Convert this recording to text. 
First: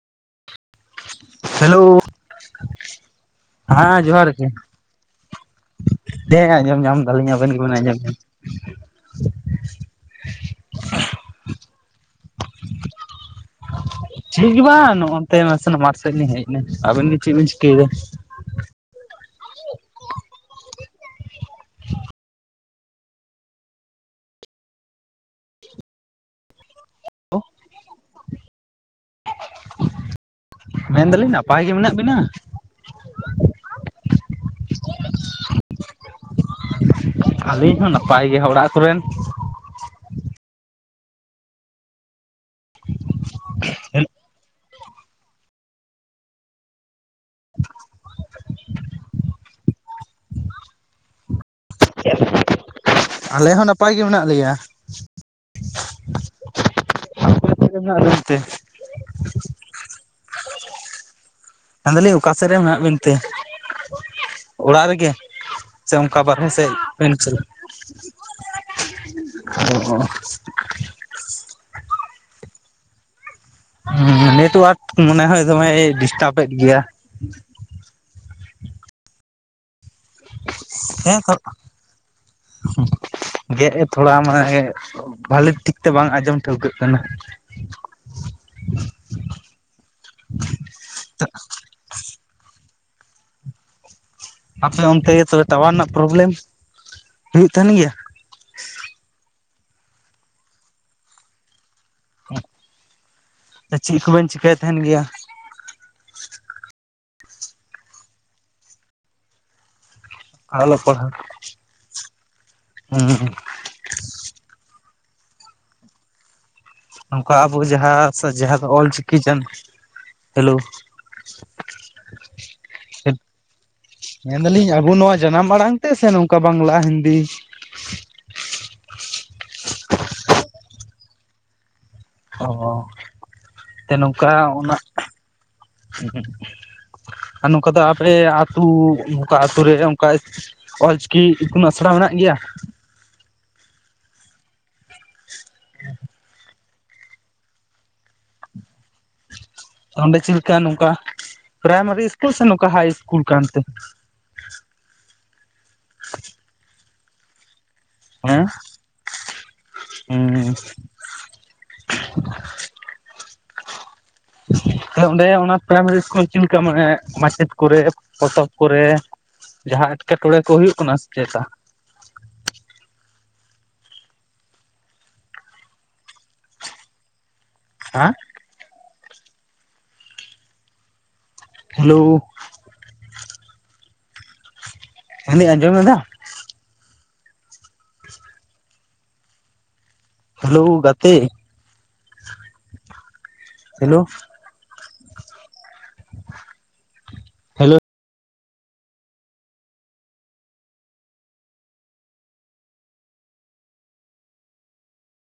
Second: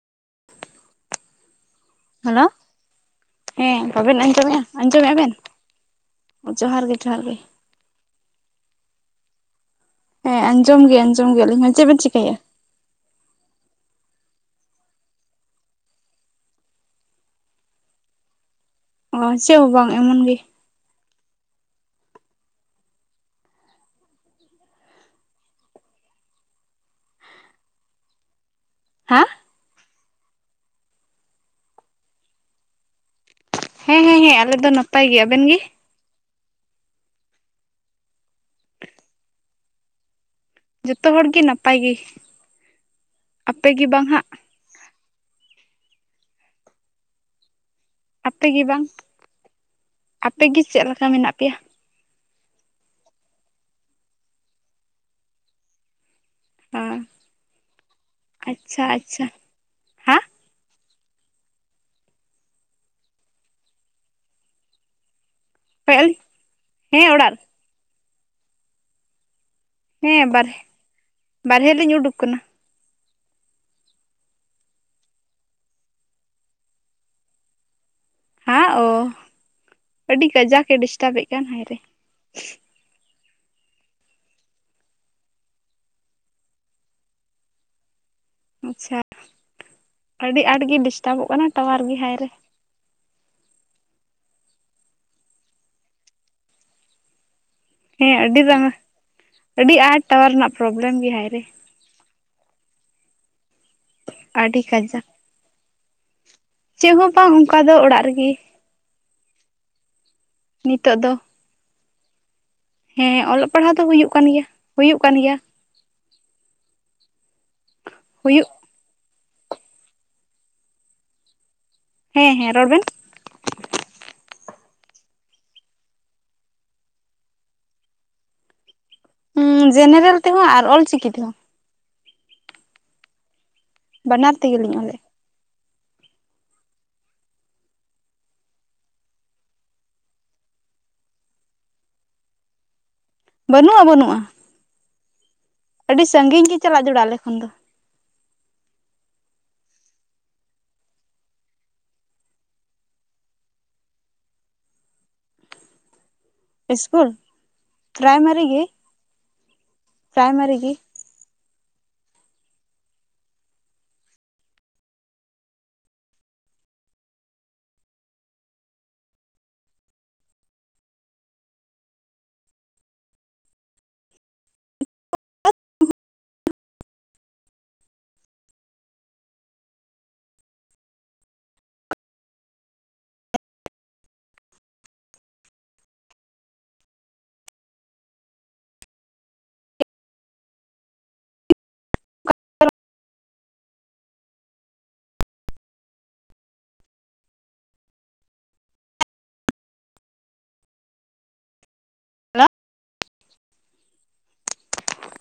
Hello hello ᱦᱮᱸ ᱵᱟᱵᱮᱱ ᱡᱚᱦᱟᱨ ᱜᱮ ᱟᱸᱡᱚᱢᱮᱜᱼᱟ ᱟᱸᱡᱚᱢᱮᱜᱼᱟ ᱵᱮᱱ ᱦᱮᱸ ᱟᱸᱡᱚᱢ ᱡᱚᱦᱟᱨ ᱜᱮ ᱧᱟᱢ ᱡᱚᱦᱟᱨ ᱫᱟᱞᱤᱧ ᱜᱮ ᱟᱵᱤᱱ ᱜᱮᱵᱮᱱ ᱟᱸᱡᱚᱢ ᱧᱟᱢ ᱦᱮᱸ ᱟᱸᱡᱚᱢ ᱜᱮ ᱟᱸᱡᱚᱢ ᱜᱮ ᱟᱞᱤᱧ ᱦᱚᱸ ᱪᱮᱫ ᱵᱮᱱ ᱪᱮᱤᱠᱟᱹᱭᱟ? ᱪᱮᱫ ᱜᱮ ᱵᱟᱝ ᱱᱚᱜᱼᱚᱱᱛᱮ ᱱᱟᱥᱮᱱᱟᱜ ᱢᱟᱴᱷ ᱥᱮᱫ ᱞᱤᱧ ᱦᱮᱡ ᱮᱱᱟ ᱟᱵᱤᱱ ᱜᱮ ᱪᱮᱫ ᱵᱤᱱ ᱪᱤᱠᱟᱹᱭᱮᱫᱟ? ᱚ ᱪᱮᱫ ᱦᱚᱸ ᱵᱟᱝ ᱮᱢᱚᱱ ᱜᱮ ᱾ [inaudible] ᱦᱮᱸ ᱢᱮᱱᱫᱟᱞᱤᱧ ᱱᱟᱯᱟᱭ ᱜᱮ ᱢᱮᱱᱟᱜ ᱵᱤᱱᱟ? ᱦᱮᱸ ᱦᱮᱸ ᱦᱮᱸ ᱟᱞᱮ ᱫᱚ ᱱᱟᱯᱟᱭ ᱜᱮ ᱟᱵᱮᱱ ᱜᱮ? ᱟᱹᱞᱤᱧ ᱦᱚᱸ ᱱᱟᱯᱟᱭ ᱜᱮ ᱚᱲᱟᱜ ᱠᱚᱨᱮᱱ? ᱡᱚᱛᱚ ᱦᱚᱲᱜᱮ ᱱᱟᱯᱟᱭ ᱜᱮ ᱟᱯᱮ ᱜᱮ ᱵᱟᱝ ᱦᱟᱸᱜ? [unintelligible] ᱟᱯᱮ ᱜᱮ ᱵᱟᱝ? ᱟᱯᱮ ᱜᱮ ᱪᱮᱫ ᱞᱮᱠᱟ ᱢᱮᱱᱟᱜ ᱯᱮᱭᱟ? ᱟᱞᱮ ᱦᱚᱸ ᱱᱟᱯᱟᱭ ᱜᱮ ᱢᱮᱱᱟᱜ ᱞᱮᱭᱟ᱾ ᱦᱮᱸ ᱢᱚᱢ ᱨᱮᱱᱟ ᱨᱮᱥ ᱛᱮ ᱟᱪᱪᱷᱟ ᱟᱪᱪᱷᱟ᱾ ᱦᱟᱸ ᱢᱮᱱᱫᱟᱞᱤᱧ ᱚᱠᱟ ᱥᱮᱫ ᱨᱮ ᱢᱮᱱᱟᱜ ᱵᱮᱱ ᱛᱮ ᱚᱲᱟᱜ ᱨᱮᱜᱮ? ᱥᱮ ᱚᱠᱚᱭᱮᱜᱼᱟᱞᱤᱧ ᱚᱱᱠᱟ ᱵᱟᱦᱨᱦ ᱥᱮᱫ ᱦᱮᱸ ᱵᱮᱧᱪᱤ ᱚᱲᱟᱜ ᱦᱮᱸ ᱵᱟᱨᱦᱮ, ᱵᱟᱨᱦᱮ ᱞᱤᱧ ᱩᱰᱩᱠ ᱟᱠᱟᱱᱟ᱾ ᱦᱩᱻᱸ ᱱᱮᱴᱚᱣᱟᱨᱠ ᱢᱚᱱᱮ ᱦᱚᱸᱭ ᱫᱚᱢᱮᱭ ᱰᱤᱥᱴᱟᱵ ᱮᱫ ᱜᱮᱭᱟ᱾ ᱦᱟᱸ ᱚ ᱟᱹᱰᱤ ᱠᱟᱡᱟᱠ ᱮ ᱦᱮᱸ ᱰᱤᱥᱴᱟᱨᱵᱮᱫ ᱛᱚ ᱠᱟᱱ ᱦᱟᱭᱨᱮ᱾ ᱜᱮᱫ ᱮ ᱛᱷᱚᱲᱟ ᱢᱟᱱᱮ ᱵᱷᱟᱞᱤ ᱴᱷᱤᱠ ᱛᱮ ᱵᱟᱝ ᱟᱸᱡᱚᱢ ᱴᱷᱟᱹᱣᱠᱟ ᱠᱟᱱᱟ᱾ ᱟᱪᱪᱷᱟ ᱟᱹᱰᱤ ᱟᱸᱴ ᱜᱮ ᱰᱤᱥᱴᱟᱨᱵᱚᱜ ᱠᱟᱱᱟ ᱴᱟᱣᱟᱨ ᱜᱮ ᱦᱟᱭ ᱨᱮ᱾ ᱟᱯᱮ ᱚᱱᱛᱮ ᱛᱚᱵᱮ ᱴᱟᱣᱟᱨ ᱨᱮᱱᱟᱜ ᱯᱨᱚᱵᱞᱮᱢ ᱦᱩᱭᱩᱜ ᱛᱟᱦᱮᱱ ᱜᱮᱭᱟ? ᱦᱮᱸ ᱟᱹᱰᱤ ᱫᱚᱢᱮ ᱟᱹᱰᱤ ᱟᱸᱴ ᱴᱟᱣᱟᱨ ᱨᱮᱱᱟᱜ ᱯᱨᱚᱵᱞᱮᱢ ᱜᱮ ᱦᱟᱭ ᱨᱮ ᱾ ᱟ ᱪᱮᱫ ᱠᱚᱵᱮᱱ ᱪᱤᱠᱟᱹᱭ ᱟᱹᱰᱤ ᱛᱟᱦᱮᱱ ᱜᱮᱭᱟ? ᱠᱟᱡᱟᱠ ᱪᱮᱫ ᱦᱚᱸ ᱵᱟᱝ ᱚᱱᱠᱟ ᱫᱚ ᱚᱲᱟᱜ ᱨᱮᱜᱮ᱾ ᱟᱞᱚᱜ ᱱᱤᱛᱚᱜ ᱯᱟᱲᱦᱟᱹᱣ? ᱫᱚ ᱦᱮᱸ ᱚᱞᱚᱜ ᱯᱟᱲᱦᱟᱣ ᱫᱚ ᱦᱩᱭᱩᱜ ᱠᱟᱱ ᱜᱮᱭᱟ, ᱦᱩᱭᱩᱜ ᱠᱟᱱ ᱜᱮᱭᱟ᱾ ᱱᱚᱝᱠᱟ ᱟᱵᱚ ᱡᱟᱦᱟᱸᱻ ᱦᱩᱭᱩᱜ ᱡᱟᱦᱟᱸ ᱫᱚ ᱚᱞᱪᱤᱠᱤ ᱠᱟᱱ ᱪᱟᱞᱩ ᱦᱮᱸ ᱦᱮᱸ ᱨᱚᱲ ᱵᱮᱱ᱾ ᱢᱮᱱᱫᱟᱞᱤᱧ ᱟᱵᱚ ᱱᱚᱣᱟ ᱡᱟᱱᱟᱢ ᱟᱲᱟᱝ ᱛᱮ ᱥᱮ ᱱᱚᱝᱠᱟ ᱵᱟᱝᱞᱟ ᱦᱤᱱᱫᱤ? ᱦᱮ ᱡᱮᱱᱟᱨᱮᱞ ᱛᱮᱦᱚᱸ ᱟᱨ ᱚᱞᱪᱤᱠᱤ ᱛᱮᱦᱚᱸ᱾ ᱚ ᱛᱮ ᱱᱚᱝᱠᱟ ᱵᱟᱱᱟᱨ ᱛᱮᱜᱮᱞᱤᱧ ᱚᱱᱟ ᱚᱞᱮᱫ ᱦᱩ ᱟᱨ ᱱᱚᱝᱠᱟ ᱫᱚ ᱟᱯᱮ ᱟᱹᱛᱩ ᱱᱚᱝᱠᱟ ᱟᱛᱳ ᱨᱮ ᱚᱝᱠᱟ ᱚᱞᱪᱤᱠᱤ ᱤᱛᱩᱱᱟᱜ ᱥᱮᱬᱟ ᱢᱮᱱᱟᱜ ᱜᱮᱭᱟ? ᱵᱟᱹᱱᱩᱜᱼᱟ ᱵᱟᱹᱱᱩᱜᱼᱟ᱾ ᱟᱹᱰᱤ ᱥᱟᱺᱜᱤᱧ ᱜᱮ ᱪᱟᱞᱟᱜ ᱡᱚᱲᱟ ᱟᱞᱮ ᱠᱷᱚᱱ ᱫᱚ᱾ ᱚᱸᱰᱮ ᱪᱮᱫ ᱞᱮᱠᱟ ᱱᱚᱝᱠᱟ, ᱯᱨᱟᱭᱢᱟᱨᱤ ᱤᱥᱠᱩᱞ ᱥᱮ ᱱᱚᱝᱠᱟ ᱦᱟᱭ ᱤᱥᱠᱩᱞ ᱠᱟᱱᱛᱮ? ᱤᱥᱠᱩᱞ ᱯᱨᱟᱭᱢᱟᱨᱤ ᱦᱮᱸ ᱜᱮ, ᱯᱨᱟᱭᱢᱟᱨᱤ ᱦᱩᱸ ᱜᱮ᱾ ᱛᱚ ᱚᱸᱰᱮ ᱚᱱᱟ ᱯᱨᱟᱭᱢᱟᱨᱤ ᱤᱥᱠᱩᱞ ᱪᱮᱫᱞᱮᱠᱟ ᱢᱟᱱᱮ ᱢᱟᱪᱮᱫ ᱠᱚᱨᱮ ᱯᱚᱛᱚᱵ ᱠᱚᱨᱮᱻ ᱡᱟᱦᱟᱸ ᱮᱴᱠᱮᱴᱚᱬᱮ ᱠᱚ ᱦᱩᱭᱩᱜ ᱠᱟᱱᱟ ᱥᱮ ᱪᱮᱛᱟ? ᱦᱮᱸ? ᱦᱮᱞᱳ ᱢᱮᱱ ᱫᱟᱹᱧ ᱟᱸᱡᱚᱢᱮᱫᱟ? ᱦᱮᱞᱳ ᱜᱟᱛᱮ ᱦᱮᱞᱳ ᱦᱮᱞᱳ